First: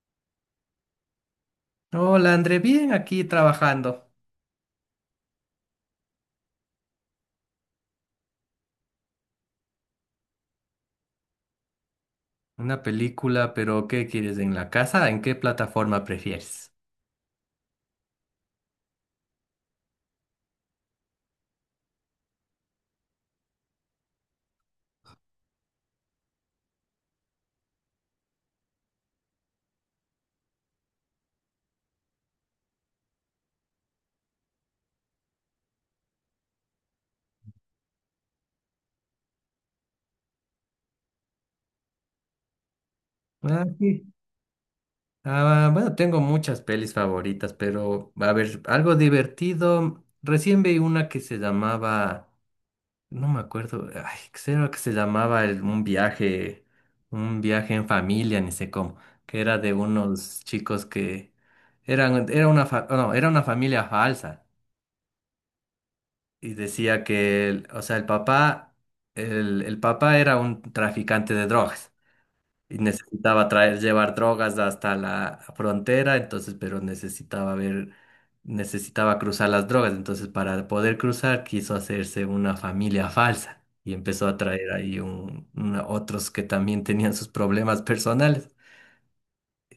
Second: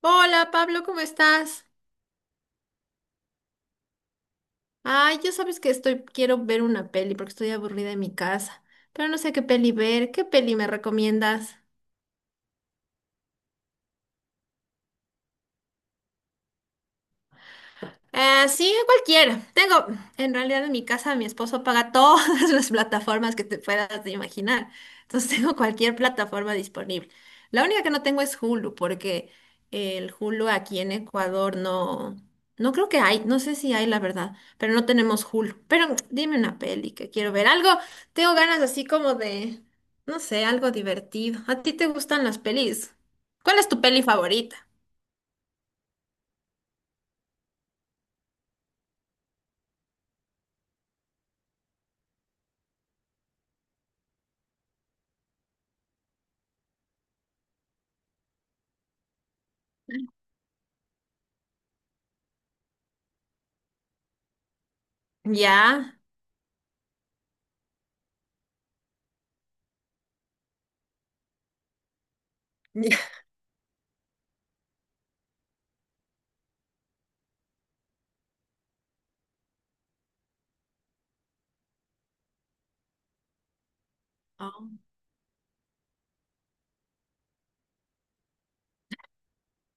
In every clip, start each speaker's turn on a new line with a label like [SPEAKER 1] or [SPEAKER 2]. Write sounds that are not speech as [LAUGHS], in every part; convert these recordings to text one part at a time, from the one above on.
[SPEAKER 1] Hola Pablo, ¿cómo estás?
[SPEAKER 2] Hola André, bien aquí trabajando.
[SPEAKER 1] Ay, ya sabes que estoy, quiero ver una peli porque estoy aburrida en mi casa, pero no sé qué peli ver. ¿Qué peli me recomiendas?
[SPEAKER 2] Una película, pero ¿qué quieres en la casa? ¿En qué plataforma prefieres?
[SPEAKER 1] Sí, cualquiera. Tengo, en realidad en mi casa mi esposo paga todas [LAUGHS] las plataformas que te puedas de imaginar. Entonces [LAUGHS] tengo cualquier plataforma disponible. La única que no tengo es Hulu, porque el Hulu aquí en Ecuador no, no creo que hay, no sé si hay la verdad, pero no tenemos Hulu. Pero [TSK] dime una peli que quiero ver. Algo, tengo ganas así como de, no sé, algo divertido. ¿A ti te gustan las pelis? ¿Cuál
[SPEAKER 2] Ah,
[SPEAKER 1] es tu peli
[SPEAKER 2] sí.
[SPEAKER 1] favorita?
[SPEAKER 2] Ah, bueno, tengo muchas pelis favoritas, pero a ver, algo divertido. Recién vi una que se llamaba, no me acuerdo, ay, ¿qué era que se llamaba un viaje en familia, ni sé cómo, que era de unos chicos que era una, fa- no, era una familia falsa.
[SPEAKER 1] Ya.
[SPEAKER 2] Y decía que, o sea, el papá, el papá era un traficante de drogas y
[SPEAKER 1] [LAUGHS]
[SPEAKER 2] necesitaba traer, llevar drogas hasta la frontera, entonces, pero necesitaba ver, necesitaba cruzar las drogas, entonces para poder cruzar quiso hacerse una familia falsa y empezó a
[SPEAKER 1] Ya.
[SPEAKER 2] traer ahí otros que también tenían sus problemas personales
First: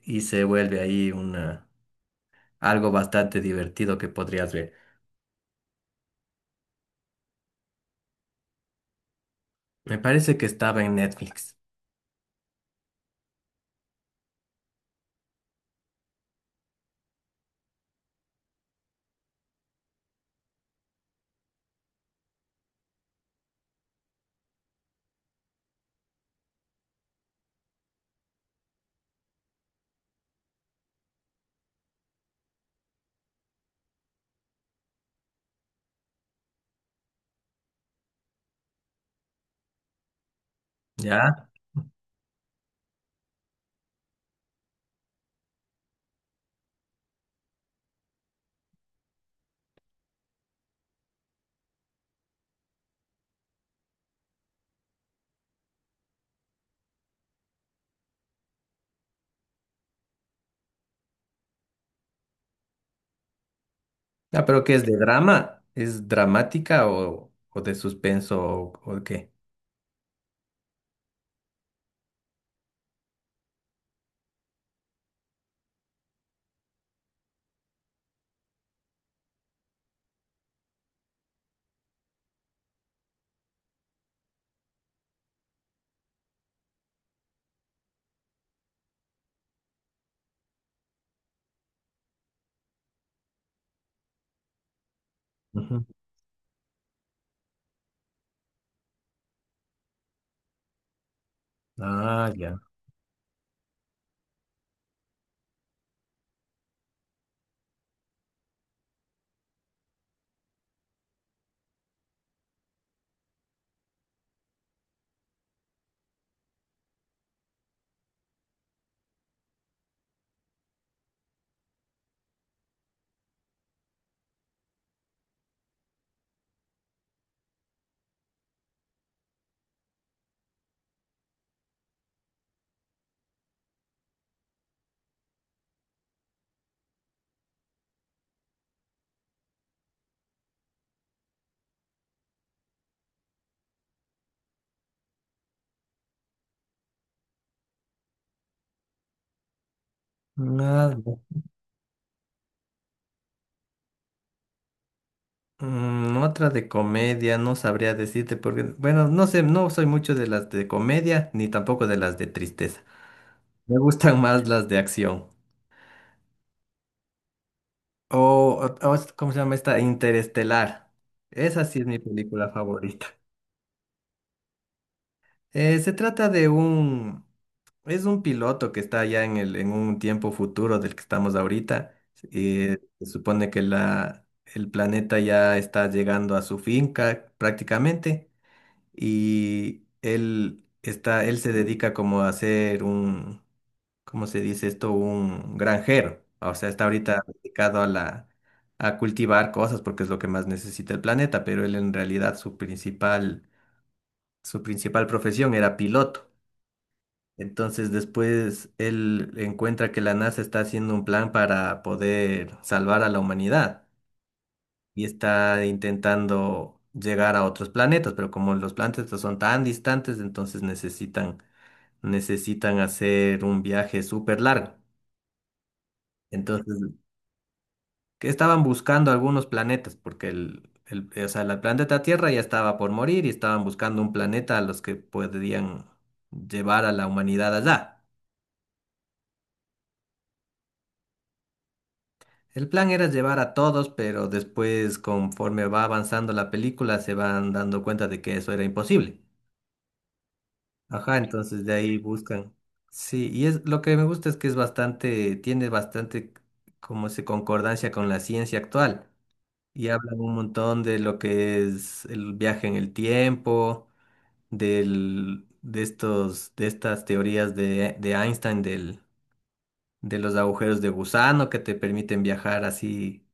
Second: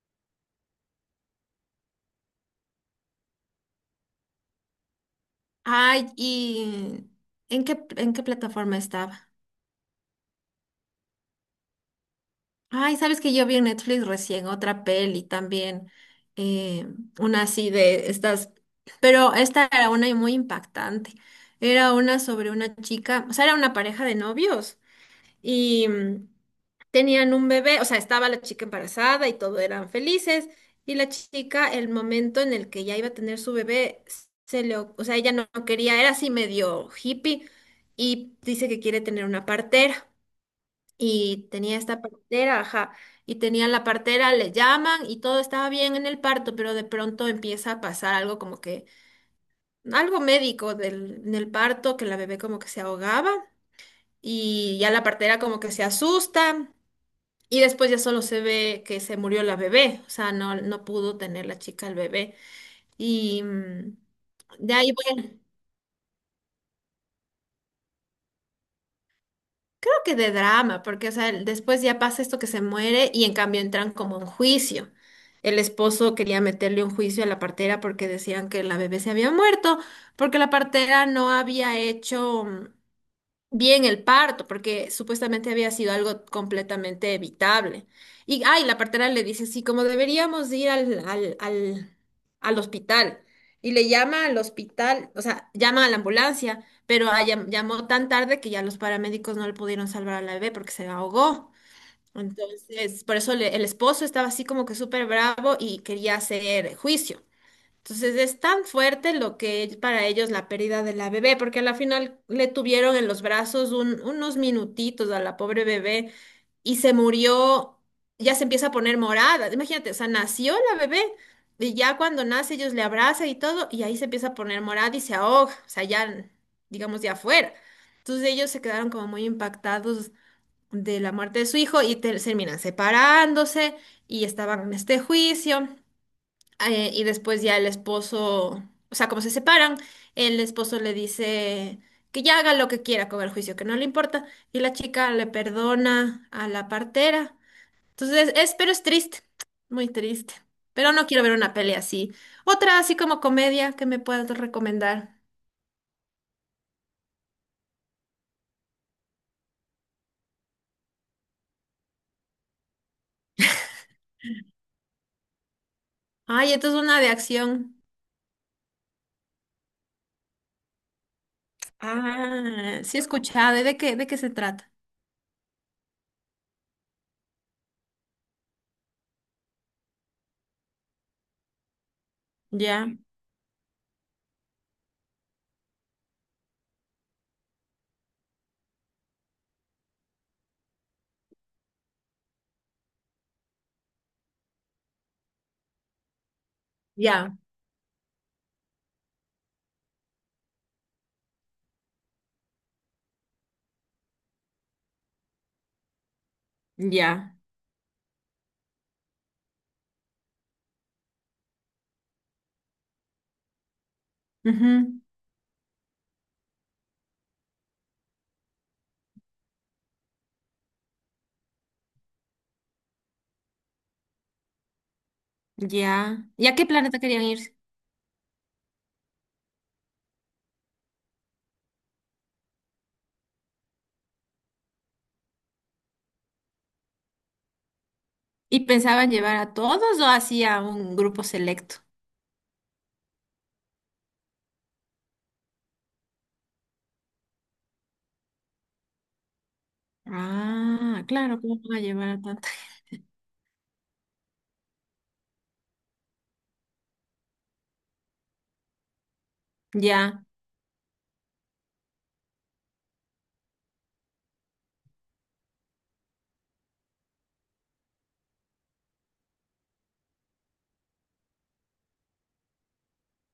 [SPEAKER 2] y se vuelve ahí una, algo bastante divertido que podrías ver.
[SPEAKER 1] Ay, ¿y en qué plataforma estaba?
[SPEAKER 2] Me parece que estaba en Netflix.
[SPEAKER 1] Ay, sabes que yo vi en Netflix recién otra peli también, eh, una así de estas, pero esta era una muy impactante. Era una sobre una chica, o sea, era una pareja de novios y tenían un bebé, o sea, estaba la chica embarazada y todo eran felices, y la chica, el momento en el que ya iba a tener su bebé, se le, o sea, ella no, no quería, era así medio hippie, y dice que quiere tener una partera, y
[SPEAKER 2] ¿Ya?
[SPEAKER 1] tenía esta partera, ajá, y tenía la partera, le llaman, y todo estaba bien en el parto, pero de pronto empieza a pasar algo como que, algo médico del, en el parto, que la bebé como que se ahogaba, y ya la partera como que se asusta, y después ya solo se ve que se murió la bebé, o sea, no, no pudo tener la chica el bebé. Y
[SPEAKER 2] Ah, pero
[SPEAKER 1] de
[SPEAKER 2] ¿qué es
[SPEAKER 1] ahí,
[SPEAKER 2] de
[SPEAKER 1] bueno,
[SPEAKER 2] drama? ¿Es dramática o de suspenso o qué?
[SPEAKER 1] creo que de drama, porque, o sea, después ya pasa esto que se muere y en cambio entran como un juicio. El esposo quería meterle un juicio a la partera porque decían que la bebé se había muerto, porque la partera no había hecho bien el parto, porque supuestamente había sido algo completamente evitable. Y, ay, la partera le dice, sí, como deberíamos ir al hospital. Y le llama al hospital, o sea,
[SPEAKER 2] Ujú.
[SPEAKER 1] llama a la ambulancia, pero llamó tan tarde que ya los paramédicos no le pudieron salvar a la bebé porque se ahogó.
[SPEAKER 2] Ah, ya.
[SPEAKER 1] Entonces, por eso el esposo estaba así como que súper bravo y quería hacer juicio. Entonces es tan fuerte lo que es para ellos la pérdida de la bebé, porque a la final le tuvieron en los brazos unos minutitos a la pobre bebé y se murió, ya se empieza a poner morada. Imagínate, o sea, nació la bebé y ya cuando nace ellos le abrazan y todo y ahí se empieza a poner morada y se ahoga, o sea, ya, digamos, de afuera. Entonces ellos se quedaron como muy impactados de la muerte de su hijo y terminan separándose y estaban en este juicio. Y después ya el esposo, o sea, como se separan, el esposo le dice que ya haga lo que quiera con el juicio, que no le importa, y la chica le perdona a la partera. Entonces, es, pero es triste, muy triste. Pero
[SPEAKER 2] Ah,
[SPEAKER 1] no
[SPEAKER 2] ya.
[SPEAKER 1] quiero ver una pelea así. Otra así como comedia que me puedas recomendar.
[SPEAKER 2] Mm, otra de comedia, no sabría decirte porque, bueno, no sé, no soy mucho de las de comedia ni tampoco de las de tristeza. Me gustan más las de acción.
[SPEAKER 1] Ay, esto es una de acción.
[SPEAKER 2] O, ¿Cómo se llama esta? Interestelar. Esa sí es mi película
[SPEAKER 1] Ah, sí he
[SPEAKER 2] favorita.
[SPEAKER 1] escuchado. ¿De qué se trata?
[SPEAKER 2] Se trata de un... Es un piloto que está ya en un tiempo futuro del que estamos ahorita. Ujú.
[SPEAKER 1] Ya.
[SPEAKER 2] Se supone que el planeta ya está llegando a su finca prácticamente y él está, él se dedica como a ser un, ¿cómo se dice esto? Un granjero. O sea, está ahorita
[SPEAKER 1] Ya.
[SPEAKER 2] dedicado a la, a cultivar cosas porque es lo que más necesita el planeta, pero él en realidad su principal profesión era piloto.
[SPEAKER 1] Ya.
[SPEAKER 2] Entonces después él encuentra que la NASA está haciendo un plan para poder salvar a la humanidad
[SPEAKER 1] Ujú.
[SPEAKER 2] y está intentando llegar a otros planetas, pero como los planetas son tan distantes, entonces necesitan, necesitan hacer un viaje súper largo.
[SPEAKER 1] Ya. ¿Y a qué
[SPEAKER 2] Entonces,
[SPEAKER 1] planeta querían ir?
[SPEAKER 2] que estaban buscando algunos planetas porque o sea, el planeta Tierra ya estaba por morir y estaban buscando un planeta a los que podrían llevar a la humanidad allá.
[SPEAKER 1] ¿Y pensaban llevar a todos o hacía un grupo selecto?
[SPEAKER 2] El plan era llevar a todos, pero después, conforme va avanzando la película, se van dando cuenta de que eso era imposible.
[SPEAKER 1] Ah,
[SPEAKER 2] Ajá,
[SPEAKER 1] claro, ¿cómo
[SPEAKER 2] entonces de
[SPEAKER 1] van a
[SPEAKER 2] ahí
[SPEAKER 1] llevar a tanta?
[SPEAKER 2] buscan. Sí, y es lo que me gusta es que es bastante, tiene bastante como se concordancia con la ciencia actual. Y hablan
[SPEAKER 1] Ya,
[SPEAKER 2] un montón de lo que es el viaje en el tiempo, de estos, de estas teorías de Einstein, del, de los agujeros de gusano que te permiten viajar así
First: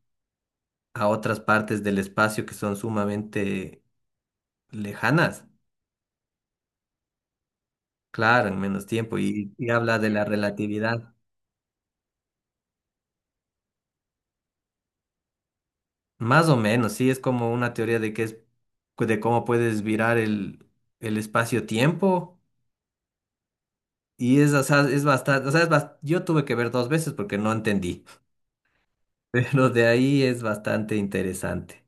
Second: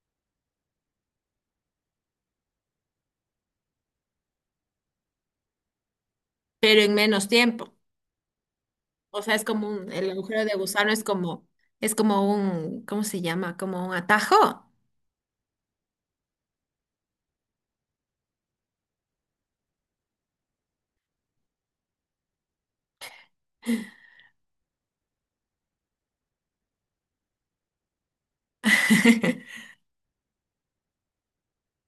[SPEAKER 2] a otras partes del espacio que son sumamente lejanas,
[SPEAKER 1] pero en menos tiempo.
[SPEAKER 2] claro, en menos tiempo,
[SPEAKER 1] O sea, es
[SPEAKER 2] y
[SPEAKER 1] como un,
[SPEAKER 2] habla de
[SPEAKER 1] el
[SPEAKER 2] la
[SPEAKER 1] agujero de gusano
[SPEAKER 2] relatividad,
[SPEAKER 1] es como un, ¿cómo se llama? Como un atajo.
[SPEAKER 2] más o menos, sí, es como una teoría de que es, de cómo puedes virar el espacio-tiempo, y es, o sea, es bastante, o sea, yo tuve que ver dos veces porque no entendí, [LAUGHS] pero
[SPEAKER 1] [LAUGHS]
[SPEAKER 2] de ahí es bastante interesante.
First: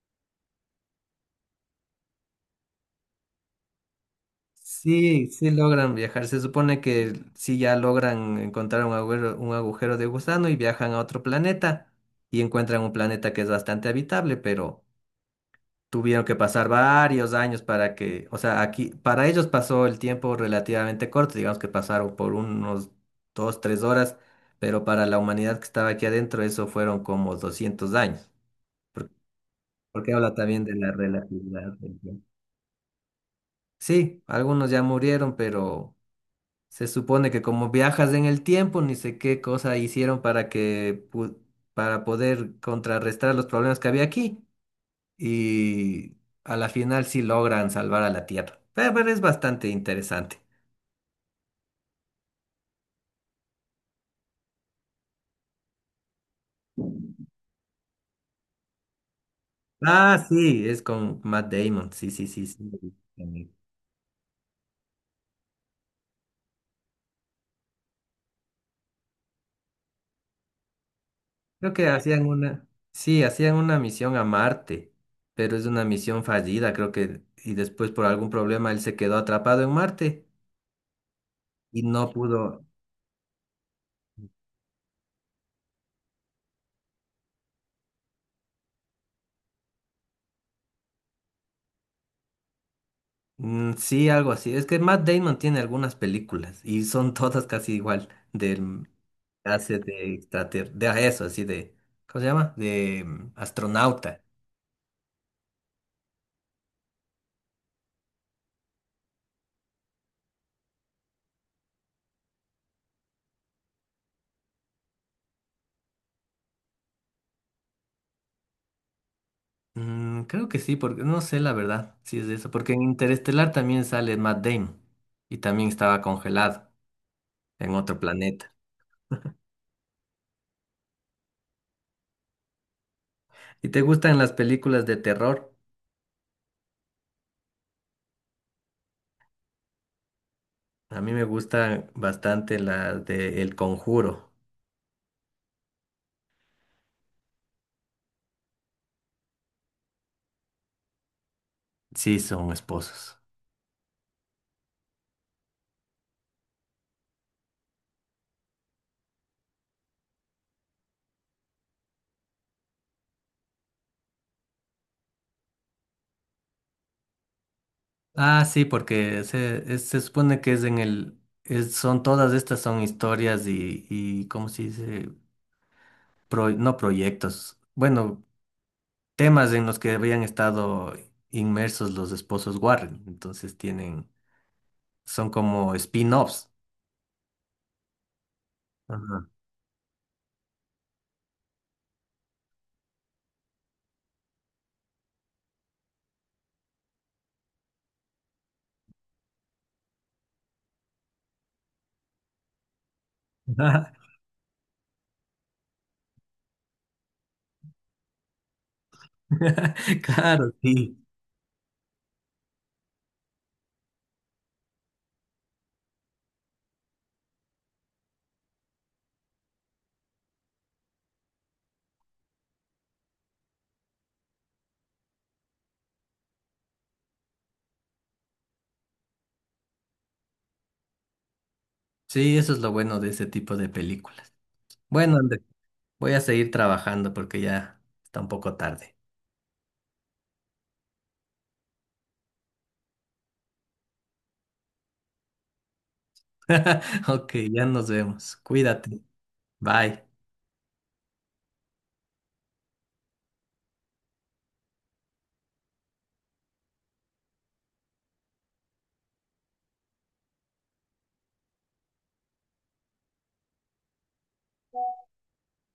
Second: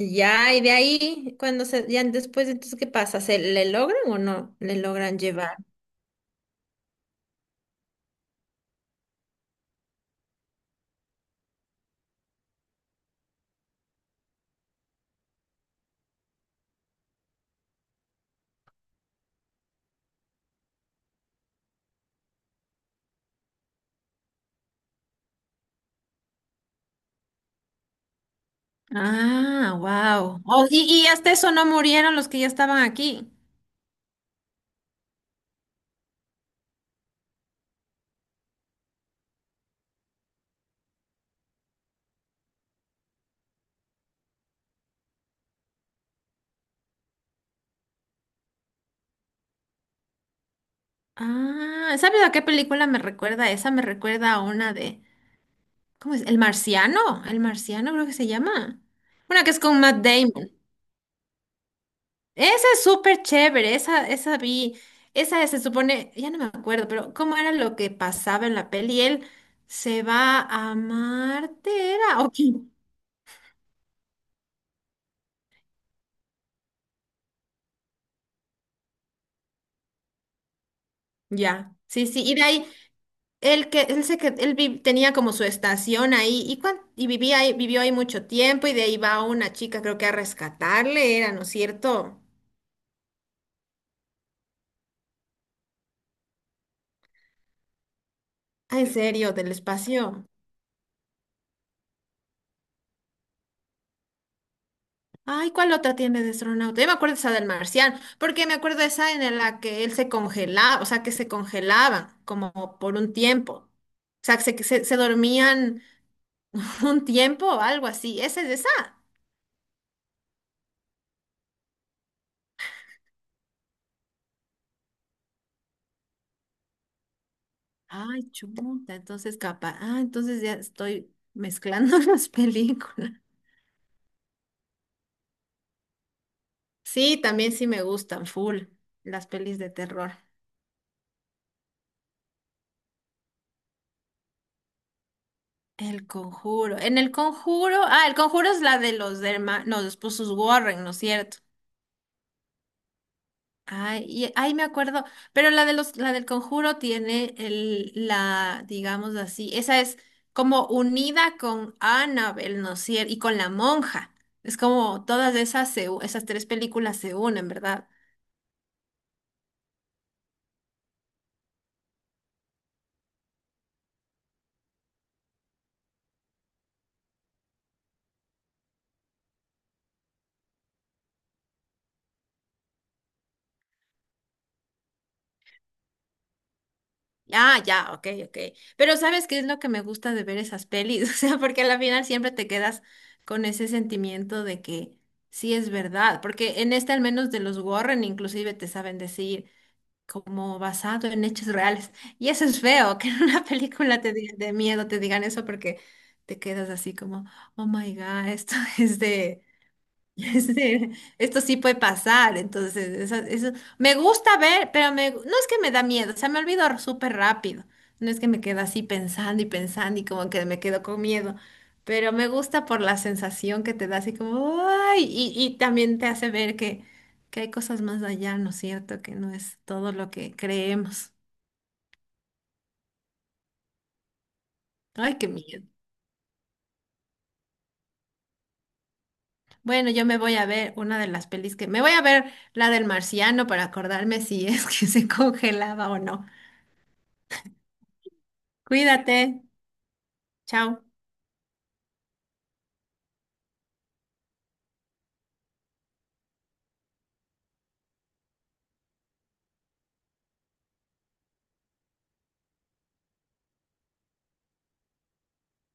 [SPEAKER 1] Ya, y de ahí, cuando se, ya después, entonces, ¿qué pasa? ¿Se le logran o no le logran
[SPEAKER 2] Sí, sí
[SPEAKER 1] llevar?
[SPEAKER 2] logran viajar. Se supone que sí ya logran encontrar un agujero de gusano y viajan a otro planeta y encuentran un planeta que es bastante habitable, pero tuvieron que pasar varios años para que, o sea, aquí para ellos pasó el tiempo relativamente corto, digamos que pasaron por unos 2, 3 horas, pero para la humanidad que estaba aquí adentro eso fueron como 200 años, por-
[SPEAKER 1] Ah,
[SPEAKER 2] porque, habla
[SPEAKER 1] wow.
[SPEAKER 2] también de
[SPEAKER 1] y,
[SPEAKER 2] la
[SPEAKER 1] y hasta eso
[SPEAKER 2] relatividad
[SPEAKER 1] no
[SPEAKER 2] del
[SPEAKER 1] murieron
[SPEAKER 2] tiempo.
[SPEAKER 1] los que ya estaban aquí.
[SPEAKER 2] Sí, algunos ya murieron, pero se supone que como viajas en el tiempo, ni sé qué cosa hicieron para que para poder contrarrestar los problemas que había aquí y a la final sí logran salvar a la Tierra. Pero es bastante interesante.
[SPEAKER 1] Ah, ¿sabes a qué película me recuerda? Esa me recuerda a una de, ¿cómo es? El Marciano creo que se llama. Una que es con Matt
[SPEAKER 2] Ah,
[SPEAKER 1] Damon.
[SPEAKER 2] sí, es con Matt Damon. Sí, sí, sí,
[SPEAKER 1] Esa
[SPEAKER 2] sí.
[SPEAKER 1] es súper chévere, esa vi, esa se supone, ya no me acuerdo, pero ¿cómo era lo que pasaba en la peli? Él se va a
[SPEAKER 2] Creo que
[SPEAKER 1] Marte, era, [LAUGHS]
[SPEAKER 2] hacían
[SPEAKER 1] ok,
[SPEAKER 2] una, sí, hacían una misión a Marte, pero es una misión fallida, creo que y después por algún problema él se quedó atrapado en Marte
[SPEAKER 1] ya,
[SPEAKER 2] y
[SPEAKER 1] sí,
[SPEAKER 2] no
[SPEAKER 1] sí, y de
[SPEAKER 2] pudo.
[SPEAKER 1] ahí, él que, él se que, él vi- tenía como su estación ahí, y vivía ahí, vivió ahí mucho tiempo, y de ahí va una chica, creo que a rescatarle, era, ¿no es cierto?
[SPEAKER 2] Mm, sí, algo así. Es que Matt Damon tiene algunas películas y son todas casi igual.
[SPEAKER 1] Ah, en
[SPEAKER 2] Del
[SPEAKER 1] serio, del
[SPEAKER 2] hace de
[SPEAKER 1] espacio.
[SPEAKER 2] extrater, de a eso, así de, ¿cómo se llama? De mm, astronauta.
[SPEAKER 1] Ay, ¿cuál otra tiene de astronauta? Yo me acuerdo esa del marciano, porque me acuerdo esa en la que él se congelaba, o sea, que se congelaban como por un tiempo. O sea, se dormían [LAUGHS] un tiempo o algo así. Esa es esa.
[SPEAKER 2] Mm, creo que sí, porque no sé la verdad si es eso, porque en Interestelar también sale Matt Damon y también estaba congelado en otro
[SPEAKER 1] Ay,
[SPEAKER 2] planeta.
[SPEAKER 1] chuta, entonces capaz. Ah, entonces ya estoy mezclando [LAUGHS] las películas.
[SPEAKER 2] ¿Y te gustan las películas de terror?
[SPEAKER 1] Sí, también sí me gustan, full, las pelis de terror.
[SPEAKER 2] A mí me gustan bastante las de El Conjuro.
[SPEAKER 1] El Conjuro. En El Conjuro, El Conjuro es la de los hermanos, los esposos Warren, ¿no es cierto?
[SPEAKER 2] Sí, son esposos.
[SPEAKER 1] Ay, y ahí me acuerdo, pero la de los, la del Conjuro tiene el, la, digamos así, esa es como unida con Annabelle, ¿no es cier- y con la monja. Es como todas esas, esas tres películas se unen, ¿verdad?
[SPEAKER 2] Ah, sí, porque se, se supone que es en el, son todas estas son historias y ¿cómo se dice? No proyectos, bueno, temas en los que habían estado inmersos los esposos Warren, entonces tienen, son como spin-offs.
[SPEAKER 1] Ah, ya, ok, ok. Pero ¿sabes
[SPEAKER 2] Ajá.
[SPEAKER 1] qué es lo que me gusta de ver esas pelis? [LAUGHS] O sea, porque al final siempre te quedas con ese sentimiento de que sí es verdad, porque en este al menos de los Warren inclusive te saben decir, como basado en hechos reales. Y eso es feo, [LAUGHS] que en una [LAUGHS] película de miedo te digan eso porque te quedas así como, oh my God, esto [LAUGHS] es de,
[SPEAKER 2] [LAUGHS]
[SPEAKER 1] [LAUGHS]
[SPEAKER 2] Claro,
[SPEAKER 1] sí,
[SPEAKER 2] sí.
[SPEAKER 1] esto sí puede pasar, entonces eso, me gusta ver, pero no es que me da miedo, o sea, me olvido súper rápido, no es que me quedo así pensando y pensando y como que me quedo con miedo, pero me gusta por la sensación que te da así como, ay, y también te hace ver que, hay cosas más allá, ¿no es cierto? Que no es todo lo que creemos.
[SPEAKER 2] Sí, eso es lo bueno de ese tipo de películas.
[SPEAKER 1] Ay,
[SPEAKER 2] Bueno,
[SPEAKER 1] qué
[SPEAKER 2] André,
[SPEAKER 1] miedo.
[SPEAKER 2] voy a seguir trabajando porque ya está un poco tarde.
[SPEAKER 1] Bueno, yo me voy a ver una de las pelis que, me voy a ver la del marciano para acordarme si es [LAUGHS] que se congelaba o no.
[SPEAKER 2] [LAUGHS] Ok, ya nos vemos. Cuídate.
[SPEAKER 1] Cuídate.
[SPEAKER 2] Bye.
[SPEAKER 1] Chao.